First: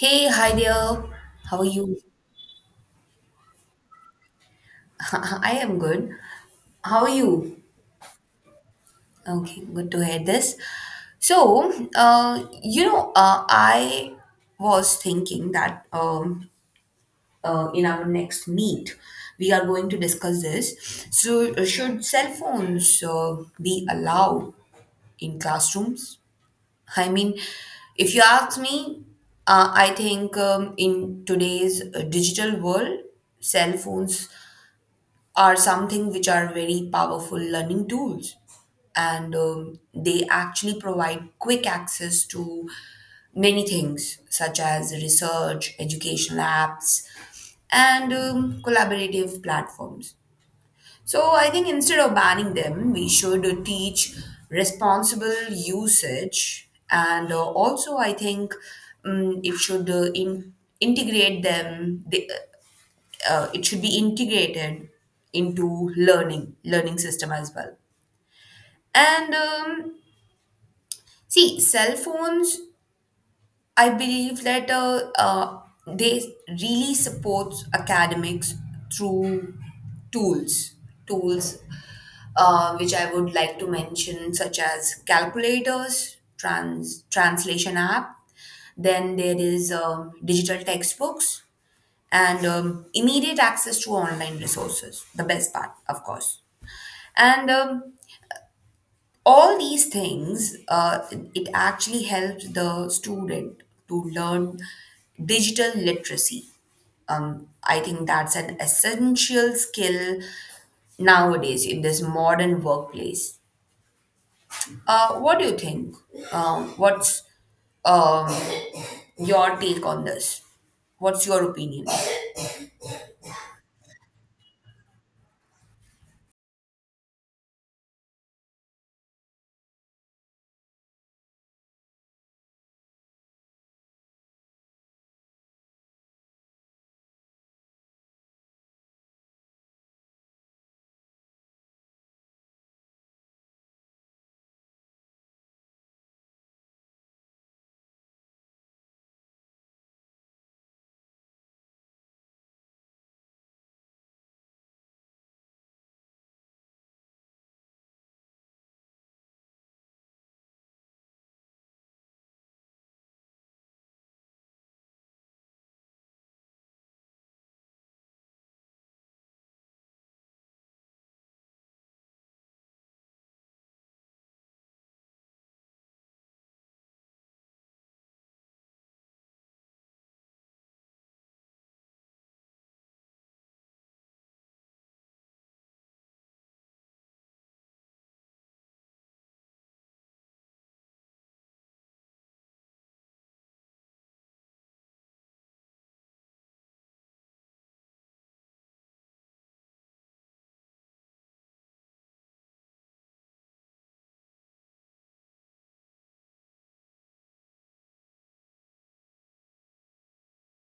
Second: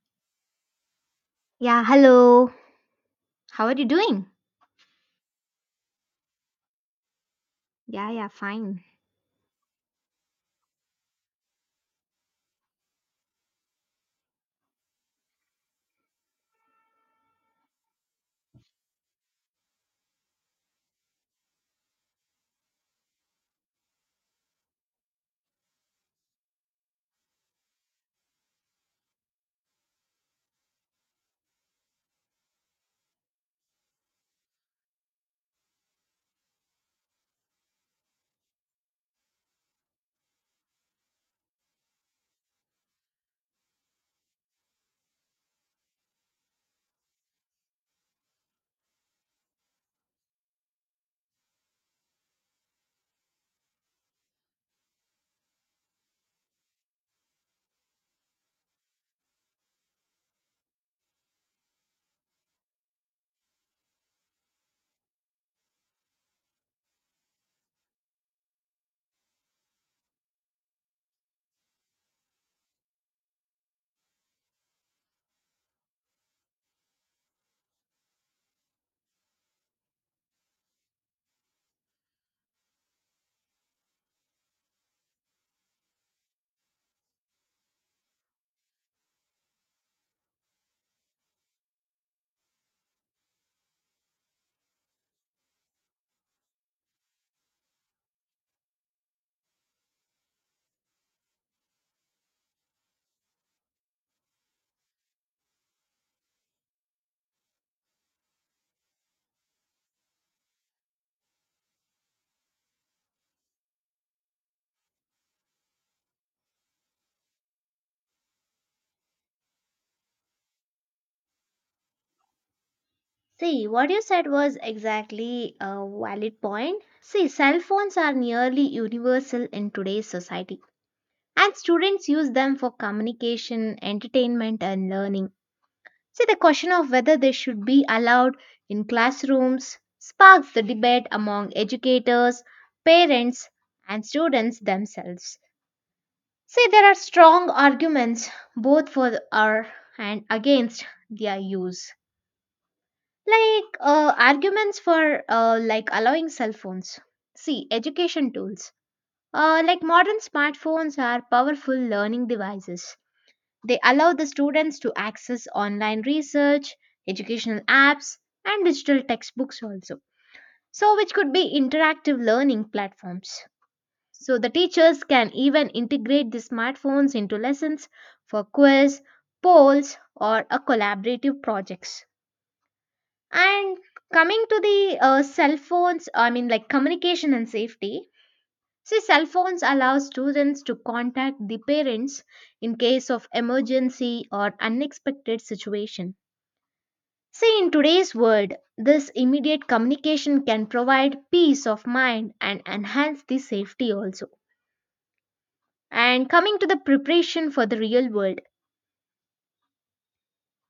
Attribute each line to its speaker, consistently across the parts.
Speaker 1: Hey, hi there. How are
Speaker 2: Yeah,
Speaker 1: you?
Speaker 2: hello. How are you doing?
Speaker 1: I am good. How are you?
Speaker 2: Yeah, yeah, fine.
Speaker 1: Okay, good to hear this. I was thinking that in our next meet, we are going to discuss this. So, should cell phones be allowed in classrooms? I mean, if you ask me, I think in today's digital world, cell phones are something which are very powerful learning tools and they actually provide quick access to many things such as research educational apps and collaborative platforms. So I think instead of banning them we should teach responsible usage, and also I think it should integrate them. It should be integrated into learning system as well. And see, cell phones, I believe that they really supports academics through tools tools which I would like to mention, such as calculators, translation app, then there is digital textbooks and immediate access to online resources, the best part of course. And all these things, it actually helped the student to learn digital literacy. I think that's an essential skill nowadays in this modern workplace. What do you think? What's um, your take on this? What's your opinion?
Speaker 2: See, what you said was exactly a valid point. See, cell phones are nearly universal in today's society, and students use them for communication, entertainment, and learning. See, the question of whether they should be allowed in classrooms sparks the debate among educators, parents, and students themselves. See, there are strong arguments both for or and against their use. Like arguments for like allowing cell phones. See, education tools. Like modern smartphones are powerful learning devices. They allow the students to access online research, educational apps, and digital textbooks also. So, which could be interactive learning platforms. So the teachers can even integrate the smartphones into lessons for quiz, polls, or a collaborative projects. And coming to the cell phones, I mean like communication and safety. See, cell phones allow students to contact the parents in case of emergency or unexpected situation. See, in today's world, this immediate communication can provide peace of mind and enhance the safety also. And coming to the preparation for the real world,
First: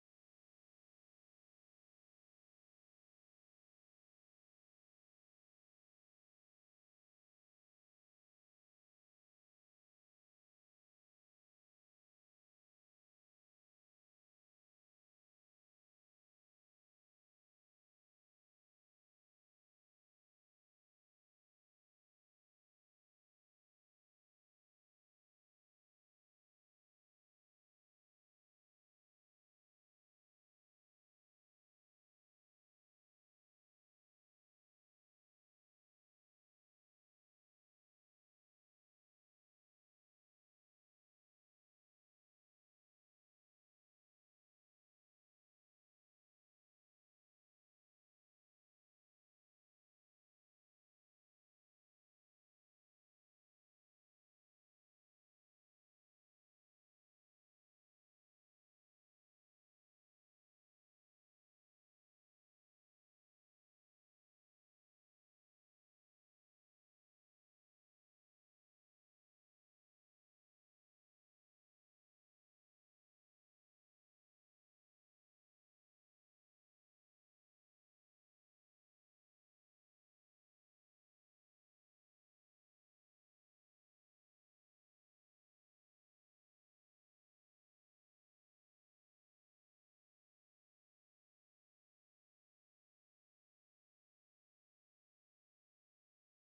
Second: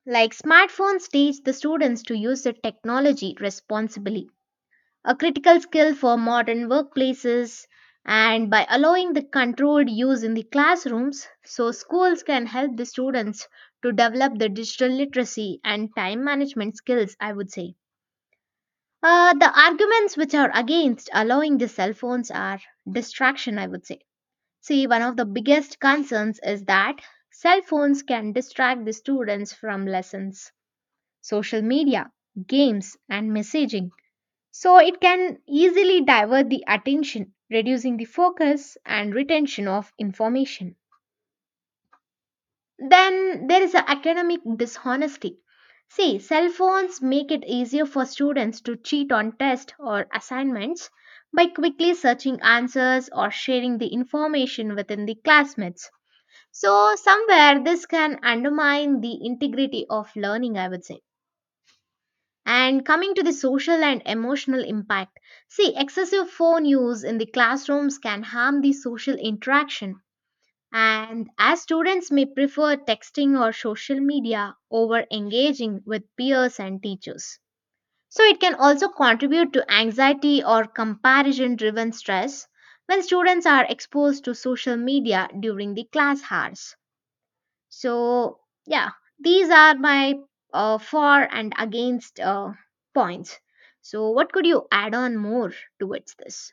Speaker 2: like smartphones teach the students to use the technology responsibly, a critical skill for modern workplaces. And by allowing the controlled use in the classrooms, so schools can help the students to develop the digital literacy and time management skills, I would say. The arguments which are against allowing the cell phones are distraction, I would say. See, one of the biggest concerns is that cell phones can distract the students from lessons, social media, games, and messaging. So, it can easily divert the attention, reducing the focus and retention of information. Then, there is a academic dishonesty. See, cell phones make it easier for students to cheat on tests or assignments by quickly searching answers or sharing the information within the classmates. So, somewhere this can undermine the integrity of learning, I would say. And coming to the social and emotional impact, see, excessive phone use in the classrooms can harm the social interaction. And as students may prefer texting or social media over engaging with peers and teachers. So, it can also contribute to anxiety or comparison driven stress when students are exposed to social media during the class hours. So, yeah, these are my for and against points. So, what could you add on more towards this?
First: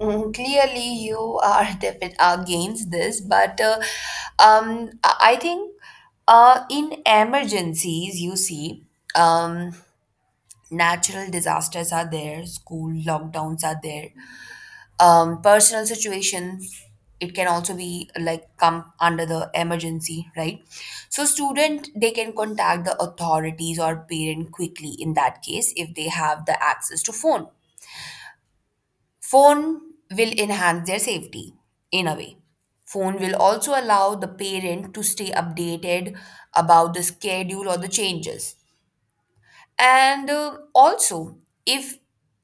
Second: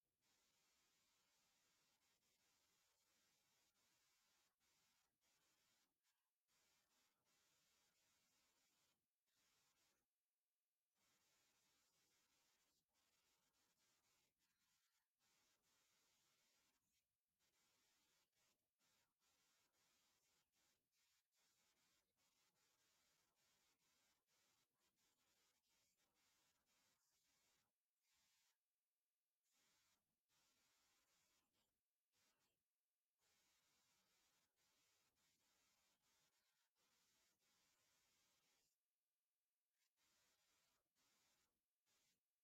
Speaker 1: Mm. Clearly, you are against this, but I think in emergencies, you see, um, natural disasters are there, school lockdowns are there, personal situations. It can also be like come under the emergency, right? So student they can contact the authorities or parent quickly in that case if they have the access to phone. Phone will enhance their safety in a way. Phone will also allow the parent to stay updated about the schedule or the changes. And also, if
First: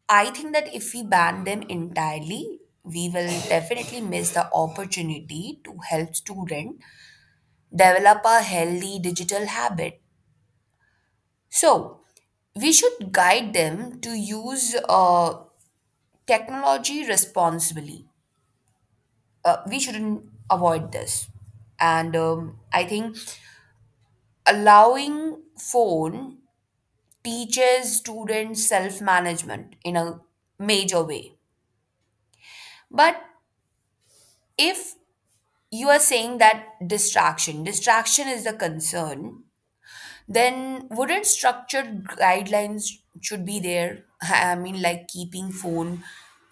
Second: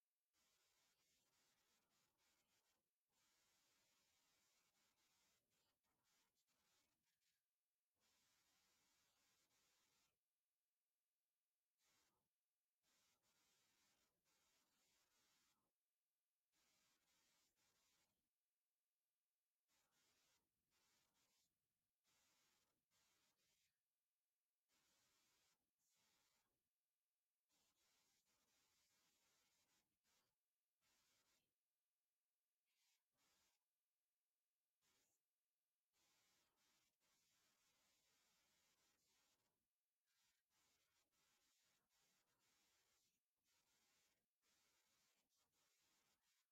Speaker 1: I think that if we ban them entirely, we will definitely miss the opportunity to help student develop a healthy digital habit. So, we should guide them to use technology responsibly. We shouldn't avoid this. And I think allowing phone teaches students self management in a major way. But if you are saying that distraction is the concern, then wouldn't structured guidelines should be there? I mean, like keeping phone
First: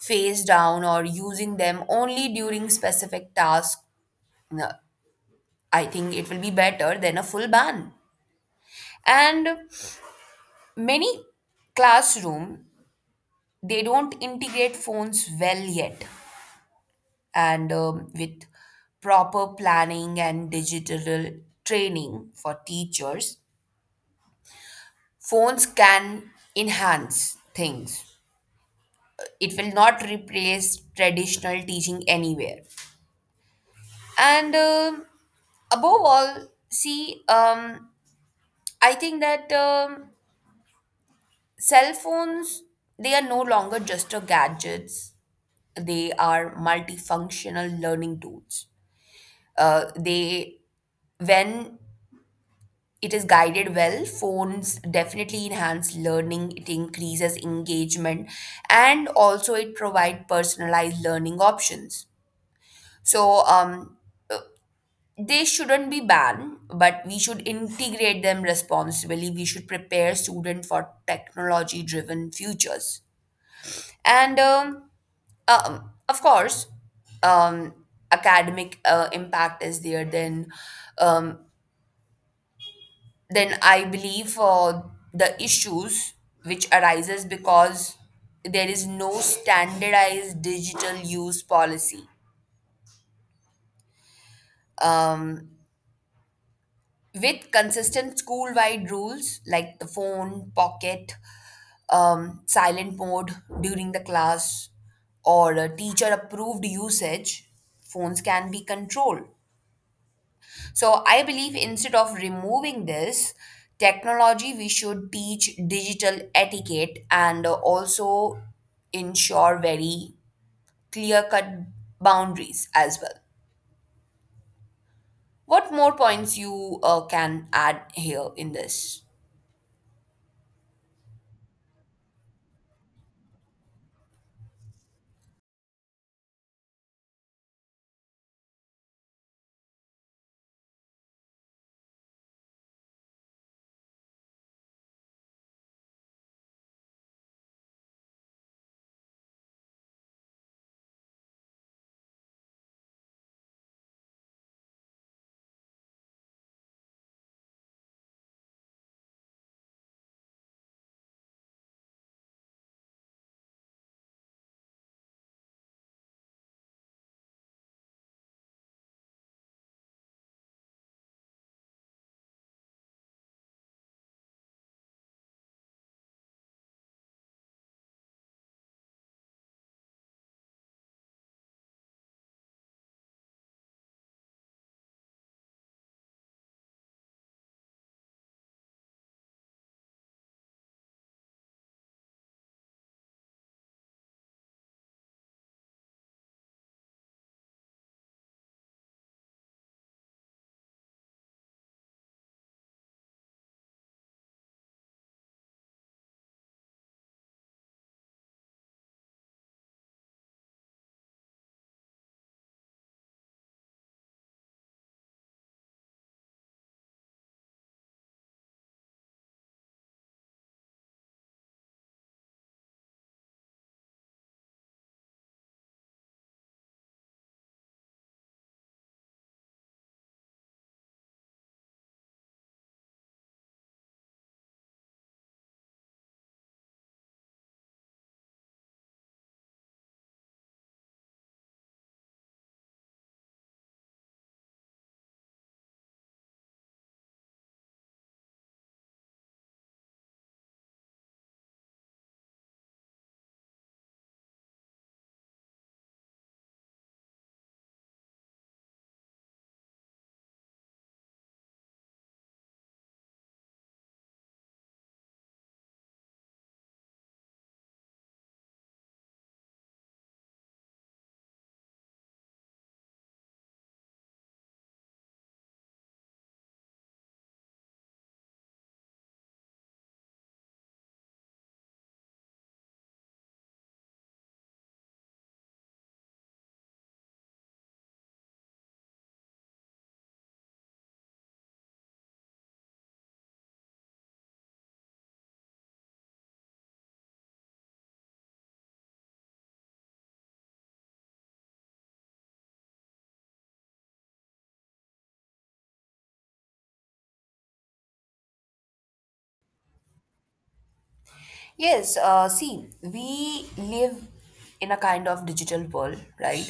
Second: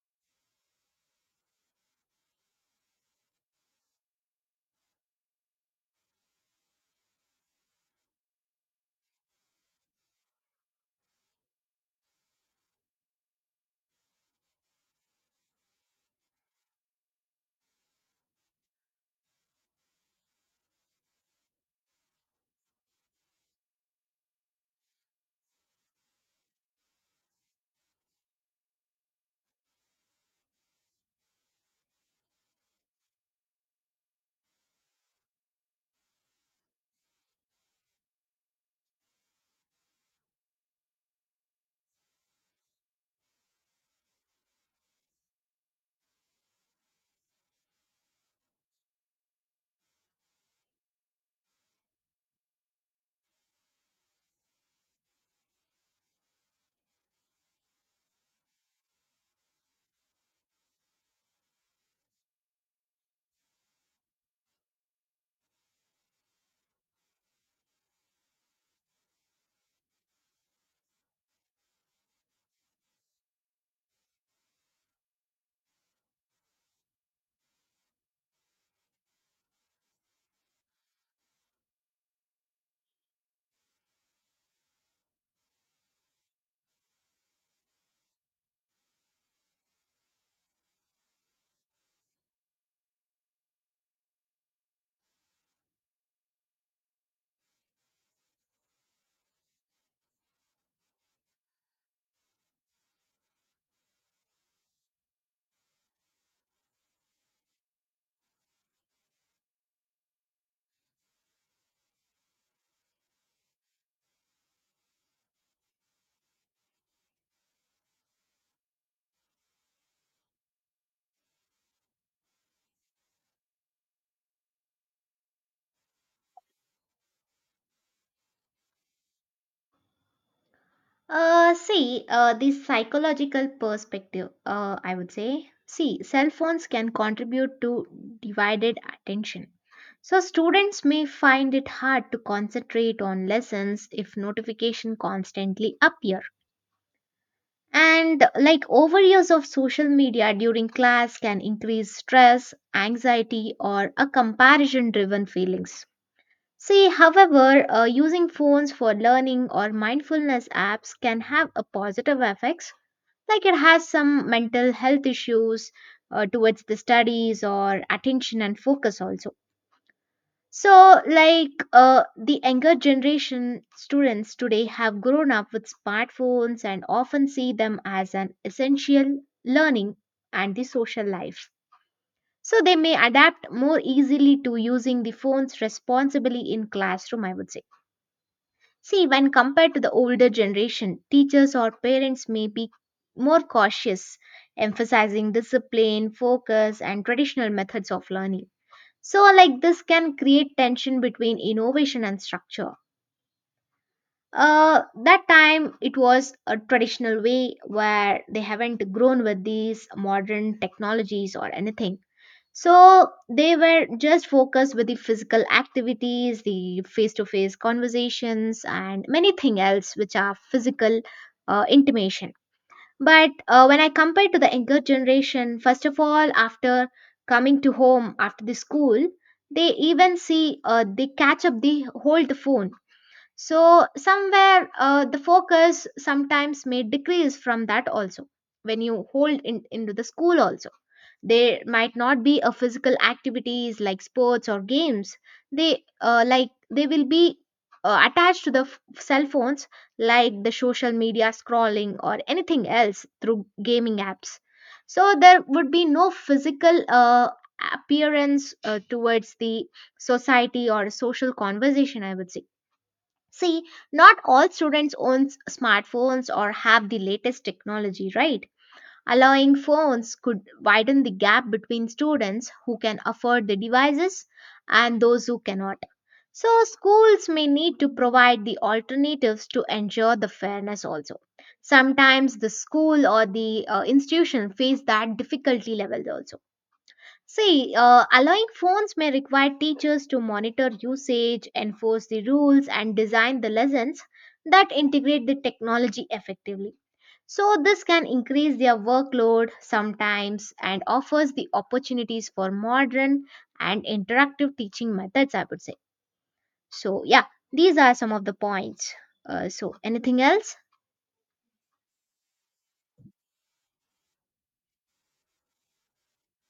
Speaker 1: face down or using them only during specific tasks. No, I think it will be better than a full ban. And many classroom they don't integrate phones well yet. And with proper planning and digital training for teachers, phones can enhance things. It will not replace traditional teaching anywhere. And above all, see, I think that cell phones, they are no longer just a gadgets, they are multifunctional learning tools. Uh, they, when it is guided well, phones definitely enhance learning. It increases engagement, and also it provide personalized learning options. So they shouldn't be banned, but we should integrate them responsibly. We should prepare students for technology-driven futures. And. Of course, um, academic impact is there. Um, then I believe the issues which arises because there is no standardized digital use policy. Um, with consistent school-wide rules like the phone, pocket, silent mode during the class, or teacher-approved usage, phones can be controlled. So I believe instead of removing this technology, we should teach digital etiquette and also ensure very clear cut boundaries as well. What more points you can add here in this?
Speaker 2: See, the psychological perspective, I would say. See, cell phones can contribute to divided attention. So, students may find it hard to concentrate on lessons if notification constantly appear. And like overuse of social media during class can increase stress, anxiety, or a comparison driven feelings. See, however, using phones for learning or mindfulness apps can have a positive effects, like it has some mental health issues towards the studies or attention and focus also. So, like the younger generation students today have grown up with smartphones and often see them as an essential learning and the social life. So, they may adapt more easily to using the phones responsibly in classroom, I would say. See, when compared to the older generation, teachers or parents may be more cautious, emphasizing discipline, focus, and traditional methods of learning. So, like this can create tension between innovation and structure. That time it was a traditional way where they haven't grown with these modern technologies or anything. So they were just focused with the physical activities, the face-to-face conversations, and many things else which are physical intimation. But when I compare to the younger generation, first of all, after coming to home after the school, they even see they catch up the hold the phone. So somewhere the focus sometimes may decrease from that also when you hold in, into the school also there might not be a physical activities like sports or games. They like they will be attached to the cell phones like the social media scrolling or anything else through gaming apps. So there would be no physical appearance towards the society or social conversation, I would say. See, not all students own smartphones or have the latest technology, right? Allowing phones could widen the gap between students who can afford the devices and those who cannot. So, schools may need to provide the alternatives to ensure the fairness also. Sometimes the school or the institution face that difficulty levels also. See, allowing phones may require teachers to monitor usage, enforce the rules, and design the lessons that integrate the technology effectively. So, this can increase their workload sometimes and offers the opportunities for modern and interactive teaching methods, I would say. So, yeah, these are some of the points. So, anything else?
Speaker 1: Yes, see, we live in a kind of digital world, right?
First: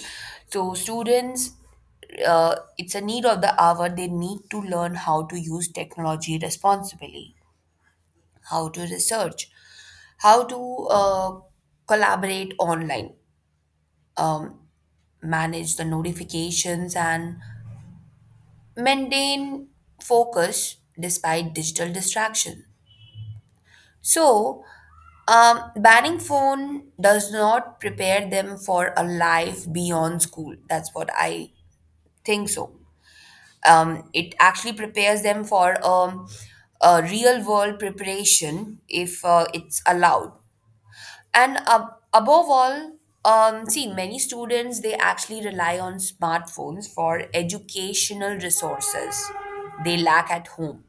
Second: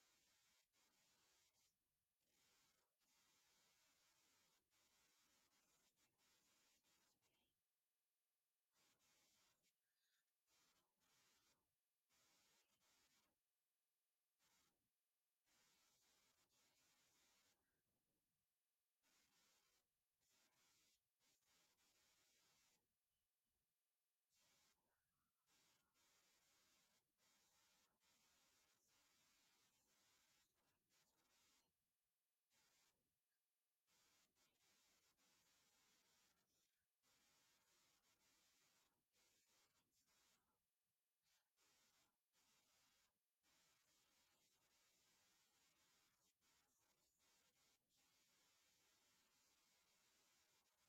Speaker 1: So students, it's a need of the hour. They need to learn how to use technology responsibly, how to research, how to collaborate online, um, manage the notifications, and maintain focus despite digital distraction. So, banning phone does not prepare them for a life beyond school. That's what I think so. It actually prepares them for a real world preparation if it's allowed. And above all, see, many students they actually rely on smartphones for educational resources they lack at home.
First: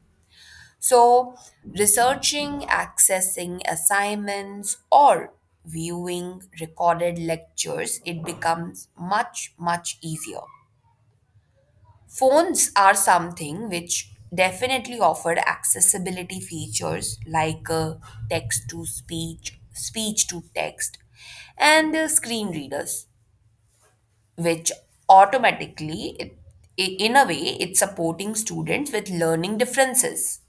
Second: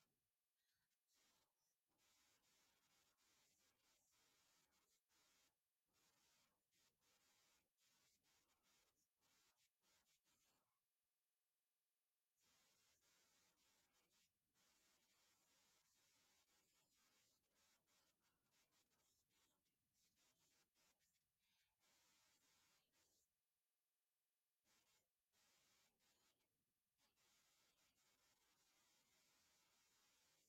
Speaker 1: So researching, accessing assignments, or viewing recorded lectures, it becomes much easier. Phones are something which definitely offered accessibility features like text to speech, speech to text, and screen readers, which automatically, I- in a way, it's supporting students with learning differences.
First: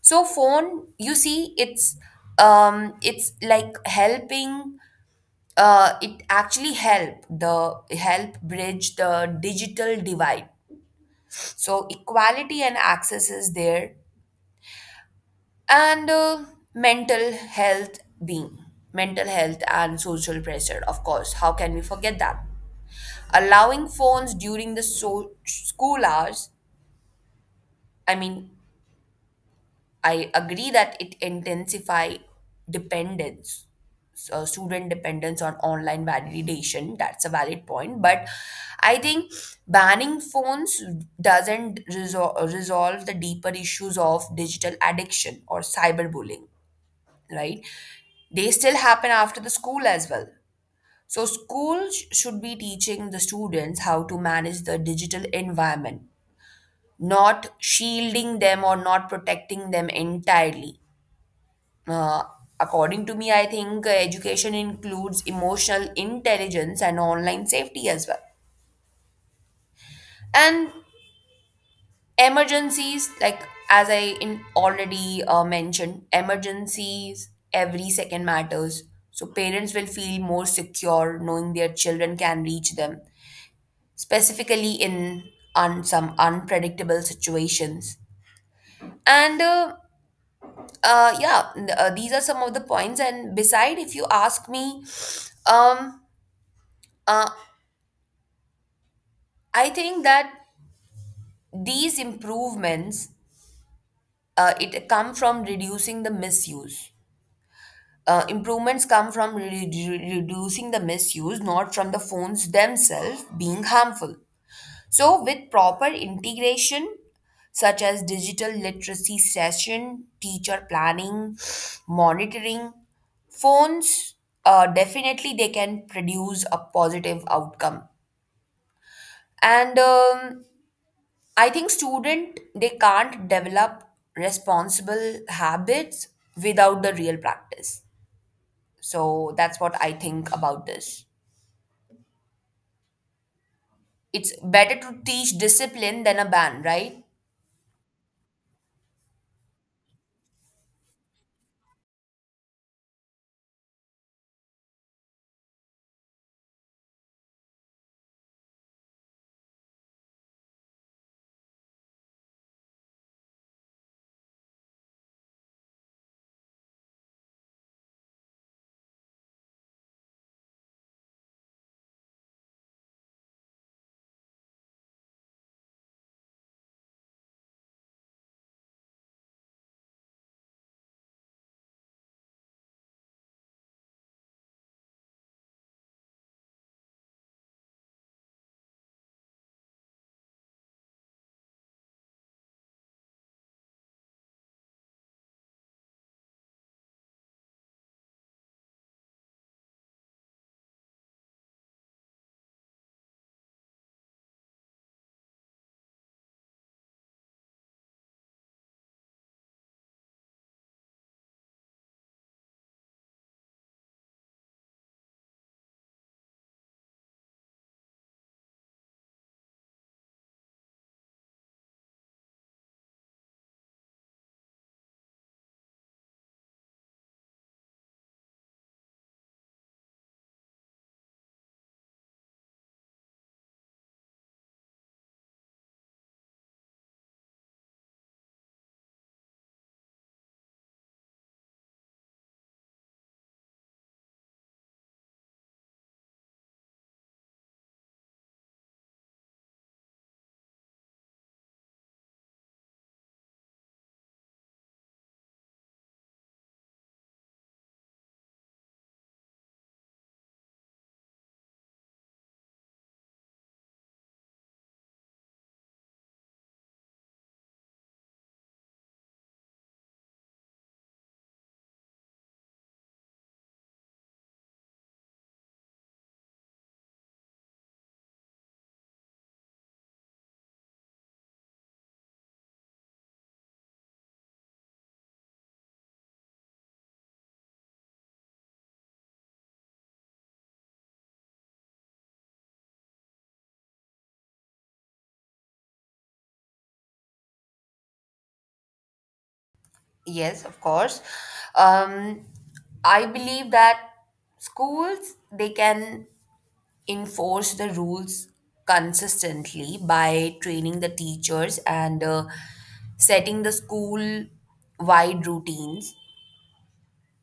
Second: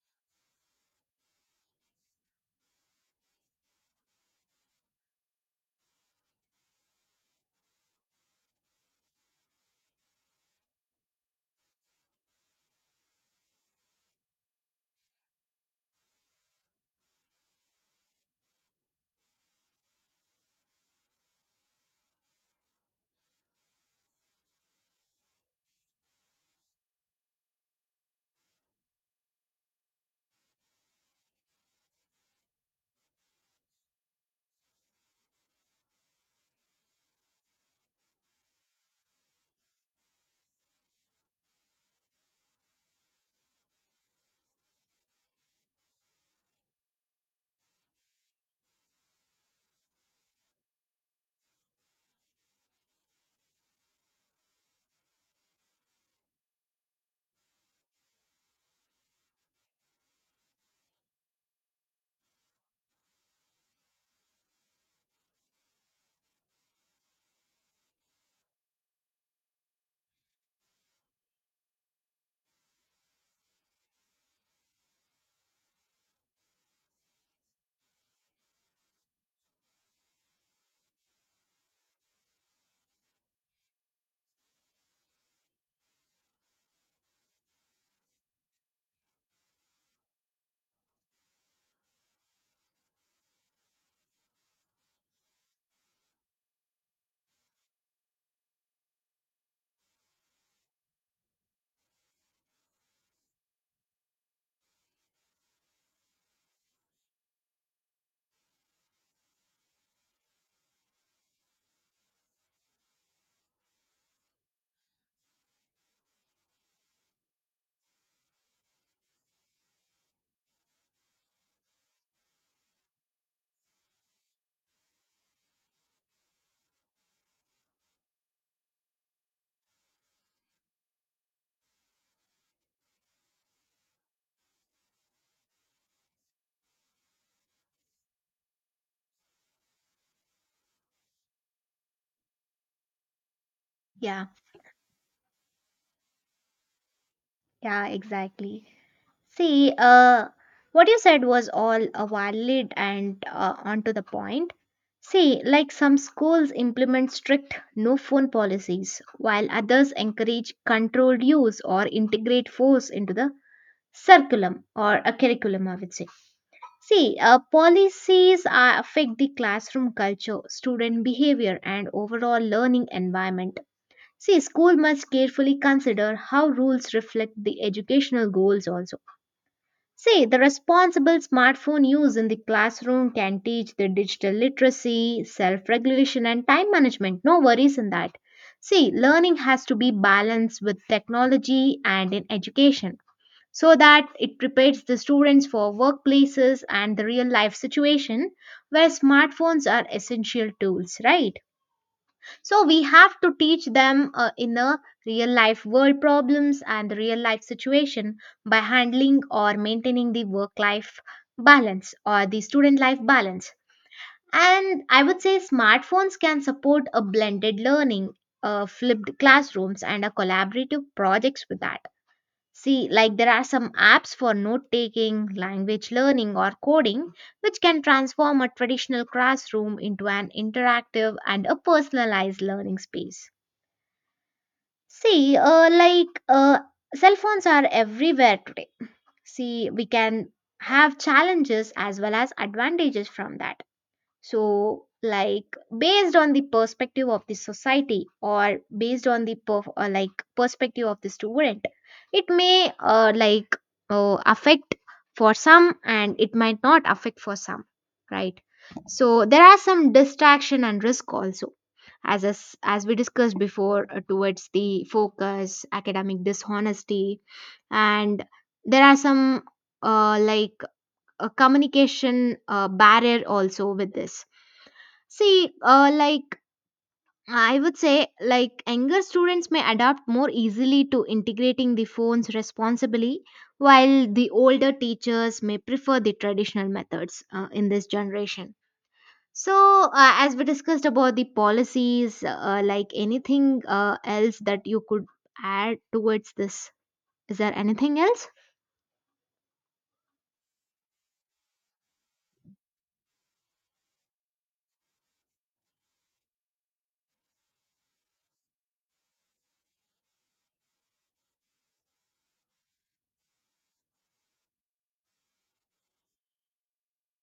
Speaker 1: So phone, you see, it's like helping. It actually help bridge the digital divide. So, equality and access is there, and mental health, being mental health and social pressure, of course. How can we forget that? Allowing phones during the school hours, I mean, I agree that it intensify dependence, so student dependence on online validation. That's a valid point, but I think banning phones doesn't resolve the deeper issues of digital addiction or cyberbullying. Right? They still happen after the school as well. So schools should be teaching the students how to manage the digital environment, not shielding them or not protecting them entirely. uh, According to me, I think education includes emotional intelligence and online safety as well. And emergencies, like as I in already mentioned, emergencies every second matters. So parents will feel more secure knowing their children can reach them, specifically in some unpredictable situations. And yeah, these are some of the points. And beside, if you ask me, um, uh, I think that these improvements it come from reducing the misuse. Improvements come from reducing the misuse, not from the phones themselves being harmful. So, with proper integration, such as digital literacy session, teacher planning, monitoring, phones, definitely they can produce a positive outcome. And I think student they can't develop responsible habits without the real practice. So that's what I think about this.
Speaker 2: Yeah,
Speaker 1: It's better to teach discipline than a ban, right?
Speaker 2: yeah, exactly. See, what you said was all valid and onto the point. See, like some schools implement strict no phone policies, while others encourage controlled use or integrate force into the curriculum or a curriculum, I would say. See, policies are, affect the classroom culture, student behavior, and overall learning environment. See, school must carefully consider how rules reflect the educational goals also. See, the responsible smartphone use in the classroom can teach the digital literacy, self regulation, and time management. No worries in that. See, learning has to be balanced with technology and in education so that it prepares the students for workplaces and the real life situation where smartphones are essential tools, right? So we have to teach them in a real life world problems and the real life situation by handling or maintaining the work life balance or the student life balance. And I would say smartphones can support a blended learning, flipped classrooms, and a collaborative projects with that. See, like there are some apps for note taking, language learning, or coding, which can transform a traditional classroom into an interactive and a personalized learning space. See, cell phones are everywhere today. See, we can have challenges as well as advantages from that. So, like based on the perspective of the society or based on the or like perspective of the student, it may like affect for some and it might not affect for some, right? So there are some distraction and risk also as we discussed before towards the focus academic dishonesty and there are some like a communication barrier also with this. See, I would say, like younger students may adapt more easily to integrating the phones responsibly, while the older teachers may prefer the traditional methods in this generation. So, uh, as we discussed about the policies, like anything else that you could add towards this, is there anything else?
Speaker 1: Yes, of course. Um, I believe that schools they can enforce the rules consistently by training the teachers and setting the school wide routines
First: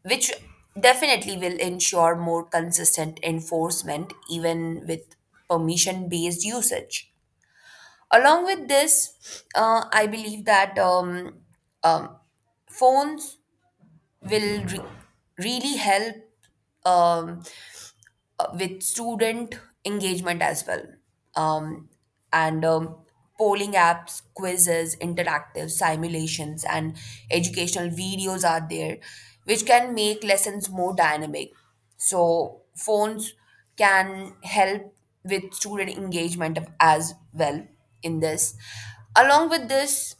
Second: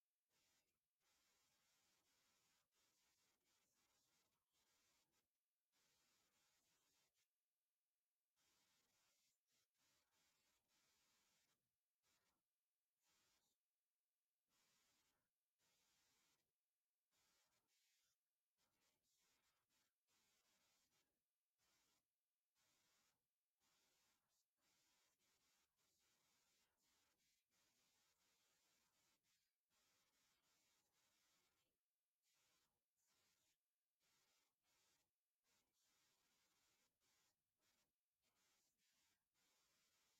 Speaker 1: which definitely will ensure more consistent enforcement even with permission based usage. Along with this, I believe that um, phones will re- really help um, with student engagement as well. Um, and polling apps, quizzes, interactive simulations, and educational videos are there, which can make lessons more dynamic. So, phones can help with student engagement as well in this. Along with this,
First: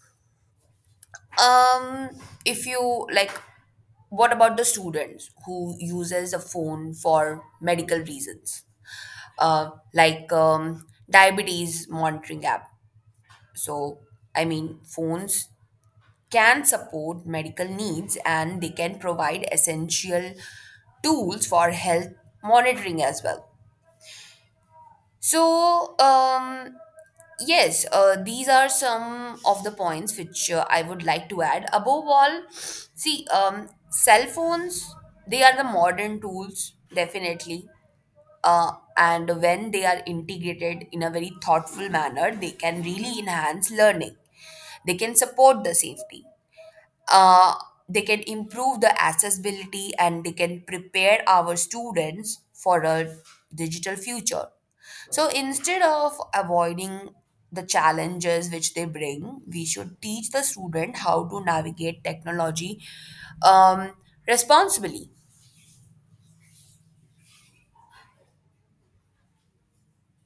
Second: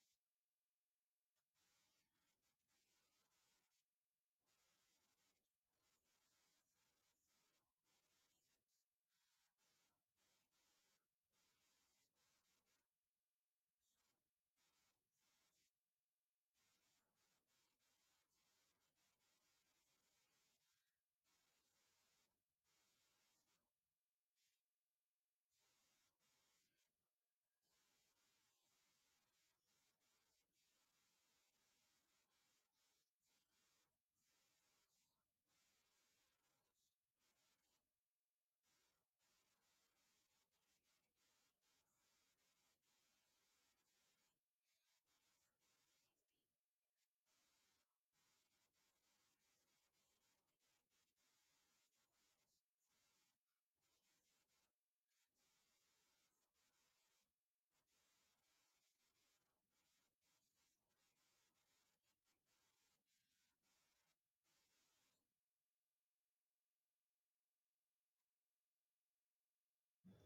Speaker 1: um, if you like, what about the students who uses a phone for medical reasons? Like diabetes monitoring app. So, I mean, phones can support medical needs and they can provide essential tools for health monitoring as well. So, yes, these are some of the points which I would like to add. Above all, see, cell phones, they are the modern tools, definitely. And when they are integrated in a very thoughtful manner, they can really enhance learning. They can support the safety. Uh, they can improve the accessibility and they can prepare our students for a digital future. So instead of avoiding the challenges which they bring, we should teach the student how to navigate technology um, responsibly,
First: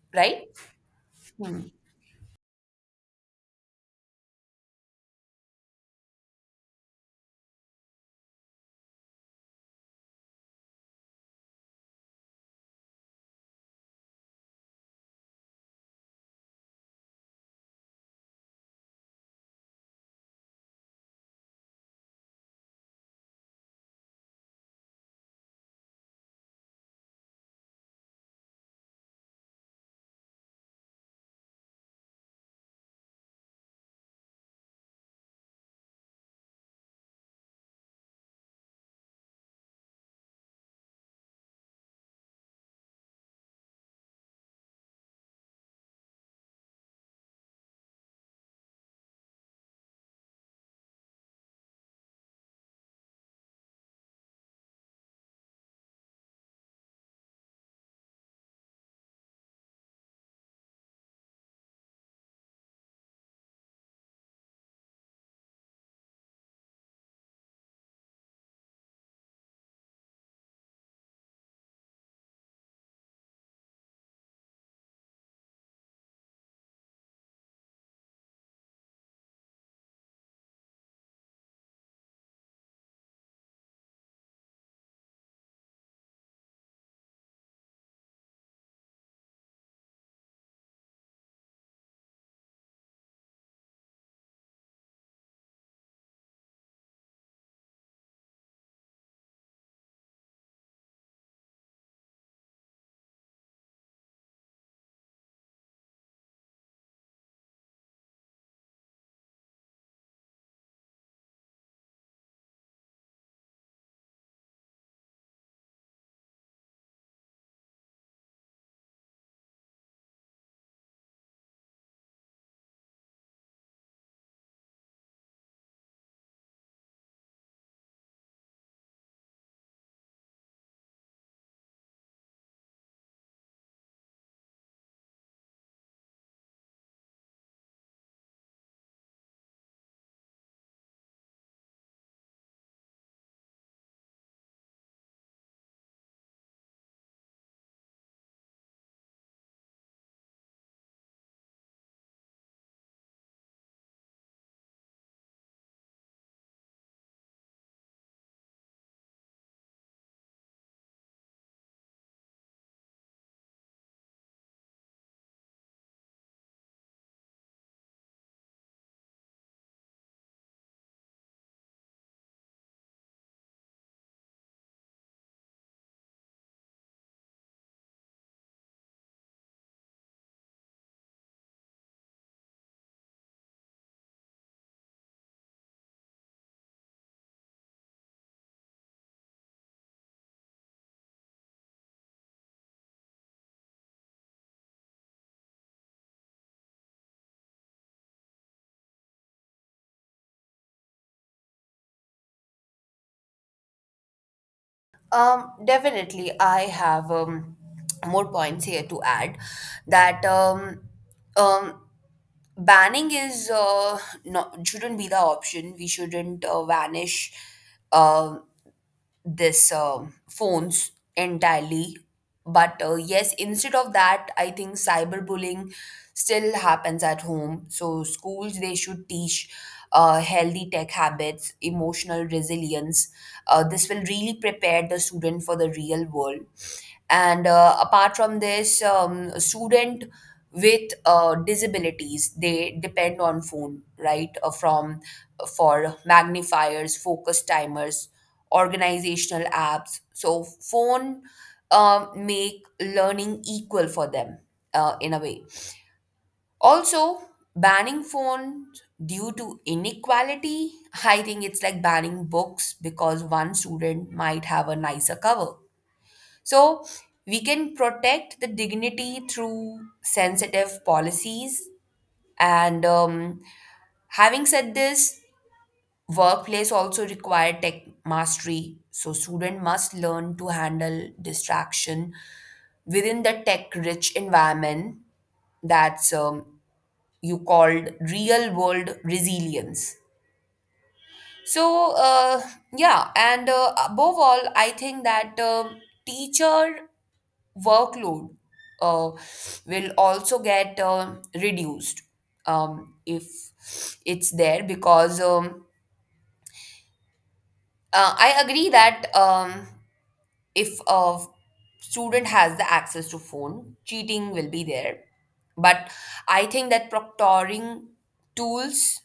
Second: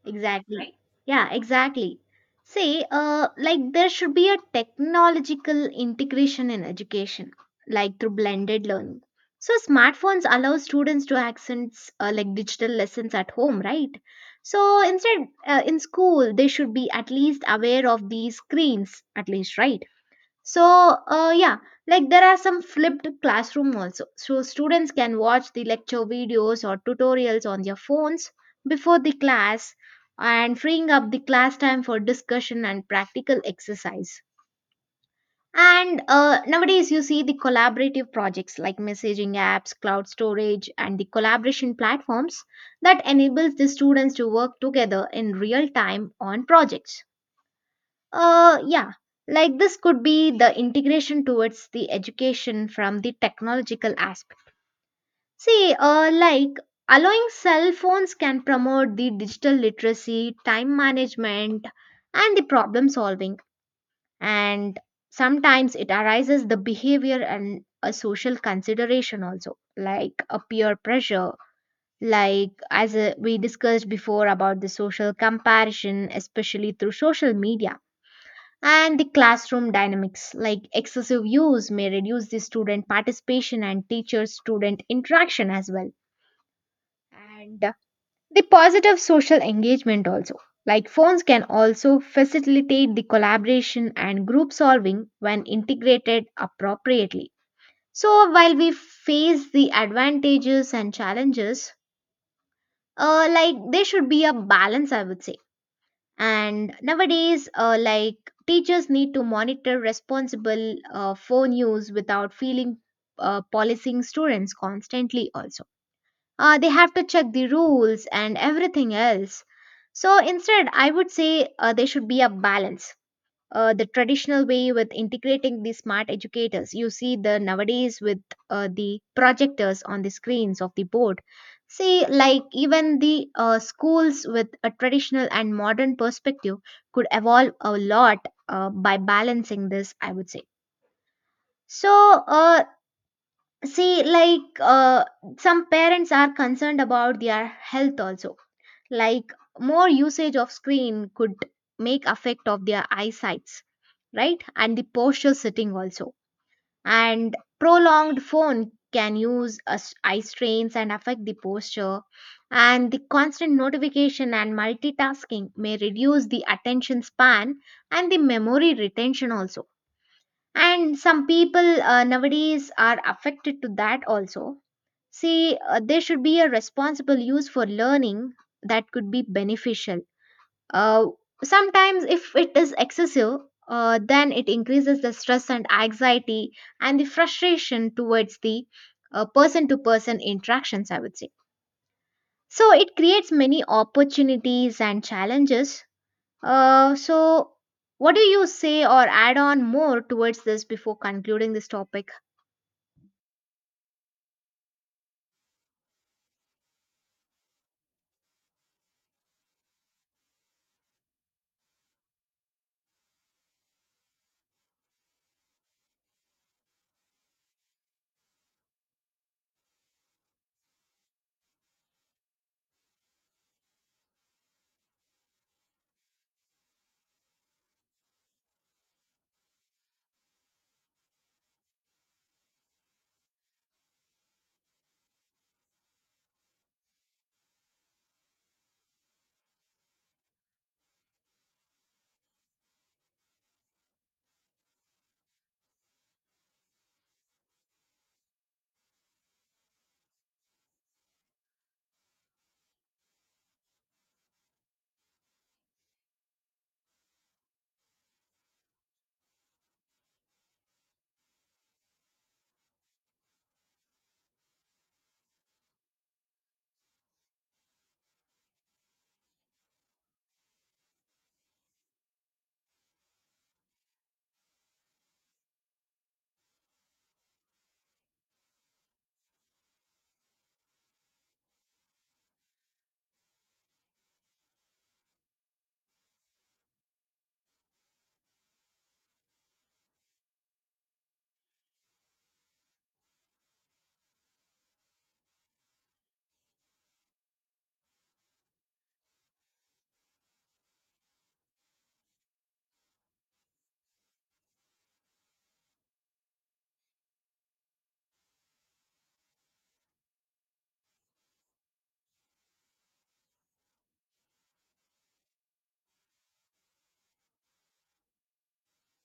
Speaker 2: Exactly,
Speaker 1: right?
Speaker 2: right? Yeah, exactly. Say, like there should be a technological integration in education, like through blended learning. So smartphones allow students to access like digital lessons at home, right? So instead, in school, they should be at least aware of these screens, at least, right? So, yeah, like there are some flipped classroom also. So, students can watch the lecture videos or tutorials on their phones before the class and freeing up the class time for discussion and practical exercise. And nowadays, you see the collaborative projects like messaging apps, cloud storage, and the collaboration platforms that enables the students to work together in real time on projects. Yeah, like this could be the integration towards the education from the technological aspect. See, allowing cell phones can promote the digital literacy, time management, and the problem solving. And sometimes it arises the behavior and a social consideration also, like a peer pressure, like as we discussed before about the social comparison, especially through social media and the classroom dynamics, like excessive use, may reduce the student participation and teacher student interaction as well. And the positive social engagement also, like phones can also facilitate the collaboration and group solving when integrated appropriately. So, while we face the advantages and challenges, like there should be a balance, I would say. And nowadays like teachers need to monitor responsible phone use without feeling policing students constantly also. They have to check the rules and everything else, so instead I would say there should be a balance, the traditional way with integrating the smart educators. You see the nowadays with the projectors on the screens of the board. See, like even the schools with a traditional and modern perspective could evolve a lot by balancing this, I would say. So, uh, see, like some parents are concerned about their health also, like more usage of screen could make effect of their eyesights, right, and the posture sitting also, and prolonged phone can use eye strains and affect the posture, and the constant notification and multitasking may reduce the attention span and the memory retention also, and some people nowadays are affected to that also. See, there should be a responsible use for learning that could be beneficial. uh, Sometimes, if it is excessive, then it increases the stress and anxiety and the frustration towards the person to person interactions, I would say. So, it creates many opportunities and challenges. So, what do you say or add on more towards this before concluding this topic?
Speaker 1: Definitely, I have more points here to add, that um, banning is not, shouldn't be the option. We shouldn't vanish um this phones entirely. But yes, instead of that I think cyberbullying still happens at home, so schools they should teach healthy tech habits, emotional resilience. This will really prepare the student for the real world. And apart from this, a student with disabilities, they depend on phone, right, from for magnifiers, focus timers, organizational apps. So phone make learning equal for them in a way. Also, banning phones due to inequality, I think it's like banning books because one student might have a nicer cover. So we can protect the dignity through sensitive policies. And having said this, workplace also require tech mastery, so student must learn to handle distraction within the tech-rich environment. That's you called real-world resilience. So yeah. And above all, I think that teacher workload uh, will also get reduced if it's there, because I agree that. If a student has the access to phone, cheating will be there. But I think that proctoring tools,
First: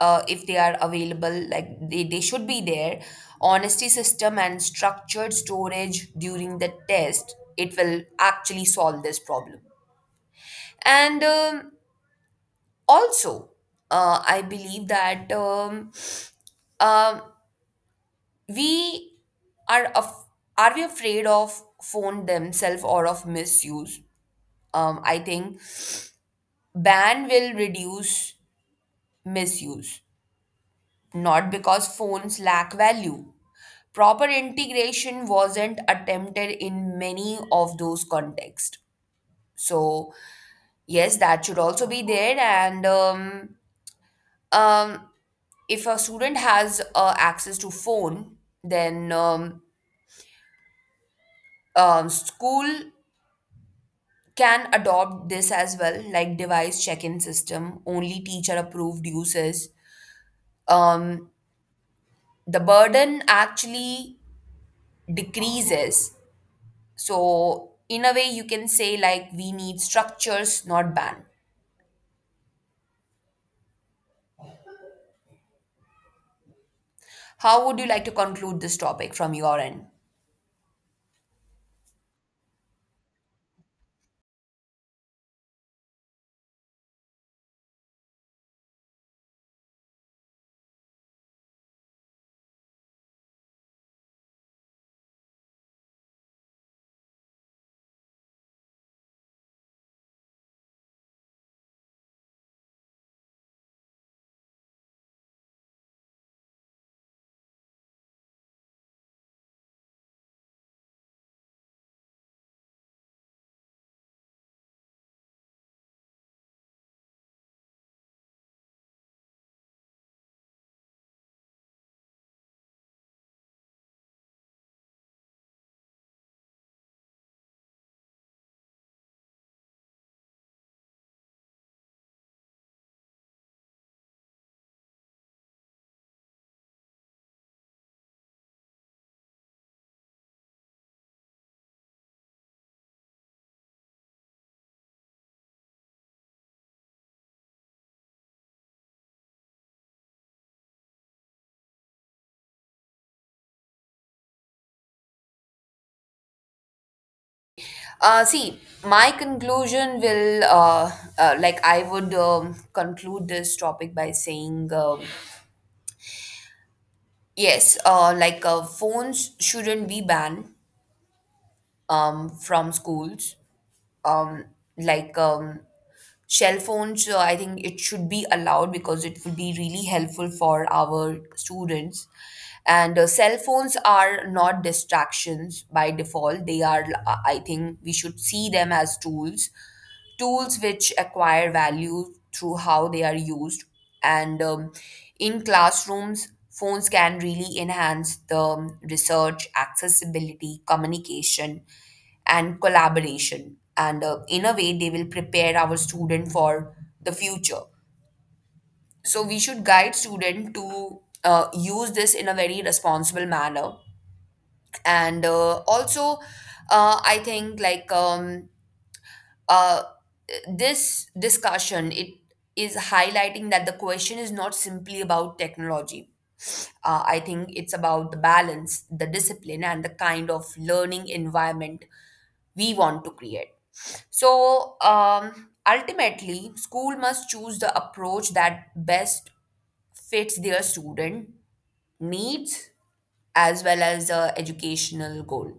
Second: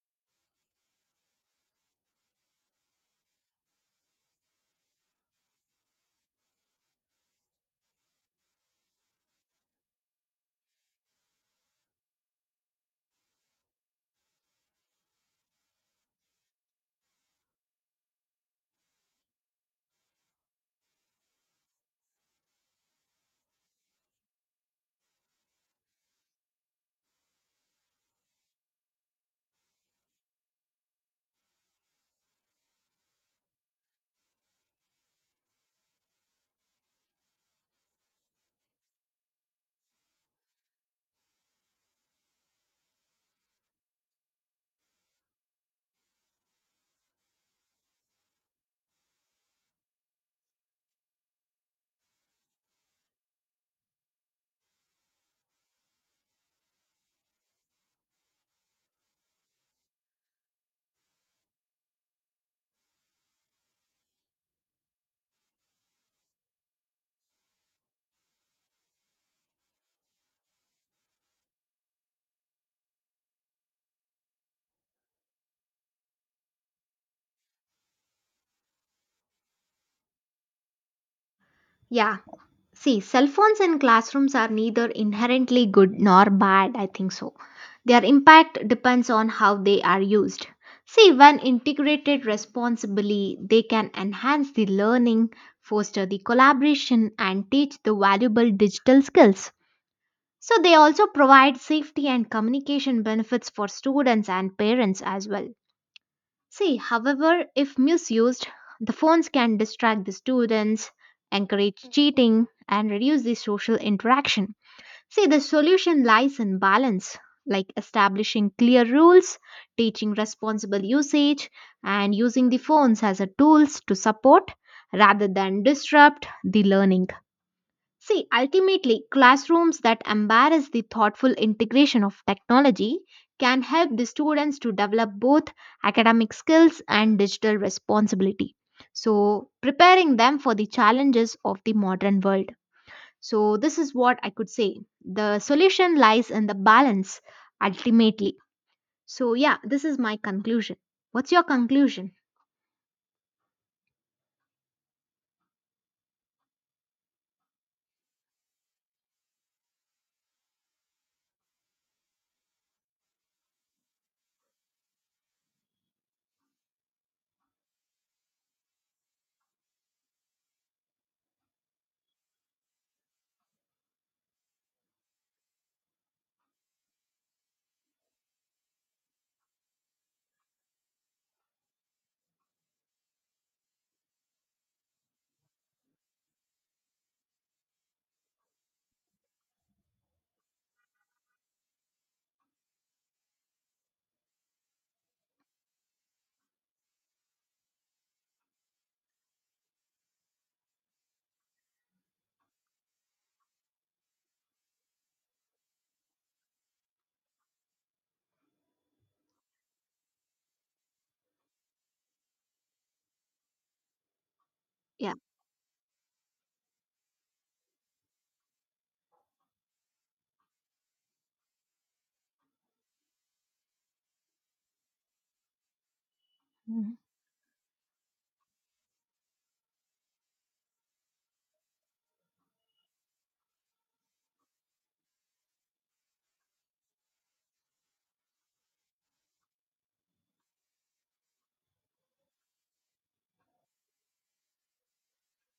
Speaker 1: if they are available, like they should be there. Honesty system and structured storage during the test, it will actually solve this problem. And also, I believe that um, we are af- are we afraid of phone themselves or of misuse? I think ban will reduce misuse, not because phones lack value. Proper integration wasn't attempted in many of those contexts. So yes, that should also be there. And um, if a student has access to phone, then school can adopt this as well, like device check-in system, only teacher approved uses. Um, the burden actually decreases. So, in a way, you can say like we need structures, not ban. How would you like to conclude this topic from your end?
Speaker 2: Yeah. See, cell phones in classrooms are neither inherently good nor bad, I think so. Their impact depends on how they are used. See, when integrated responsibly, they can enhance the learning, foster the collaboration, and teach the valuable digital skills. So, they also provide safety and communication benefits for students and parents as well. See, however, if misused, the phones can distract the students, encourage cheating, and reduce the social interaction. See, the solution lies in balance, like establishing clear rules, teaching responsible usage, and using the phones as a tools to support rather than disrupt the learning. See, ultimately, classrooms that embrace the thoughtful integration of technology can help the students to develop both academic skills and digital responsibility. So, preparing them for the challenges of the modern world. So, this is what I could say. The solution lies in the balance ultimately. So, yeah, this is my conclusion. What's your conclusion?
Speaker 1: See, my conclusion will like I would conclude this topic by saying yes, like phones shouldn't be banned from schools. Um, like um, Cell phones, I think it should be allowed because it would be really helpful for our students. And cell phones are not distractions by default. They are, I think, we should see them as tools which acquire value through how they are used. And in classrooms, phones can really enhance the research, accessibility, communication, and collaboration. And in a way, they will prepare our student for the future. So we should guide student to use this in a very responsible manner. And also, I think, like uh, this discussion, it is highlighting that the question is not simply about technology.
Speaker 2: Yeah.
Speaker 1: I think it's about the balance, the discipline, and the kind of learning environment we want to create. So ultimately school must choose the approach that best fits their student needs as well as the educational goal.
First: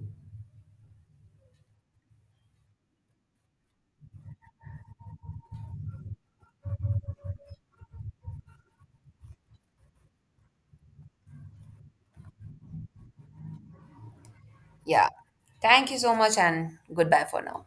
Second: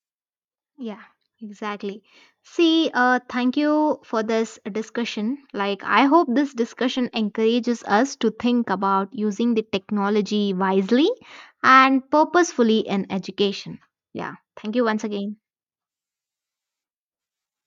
Speaker 2: Yeah, exactly. See, thank you for this discussion. Like, I hope this discussion encourages us to think about using the technology wisely and purposefully in education. Yeah, thank you once
Speaker 1: Yeah,
Speaker 2: again.
Speaker 1: thank you so much and goodbye for now.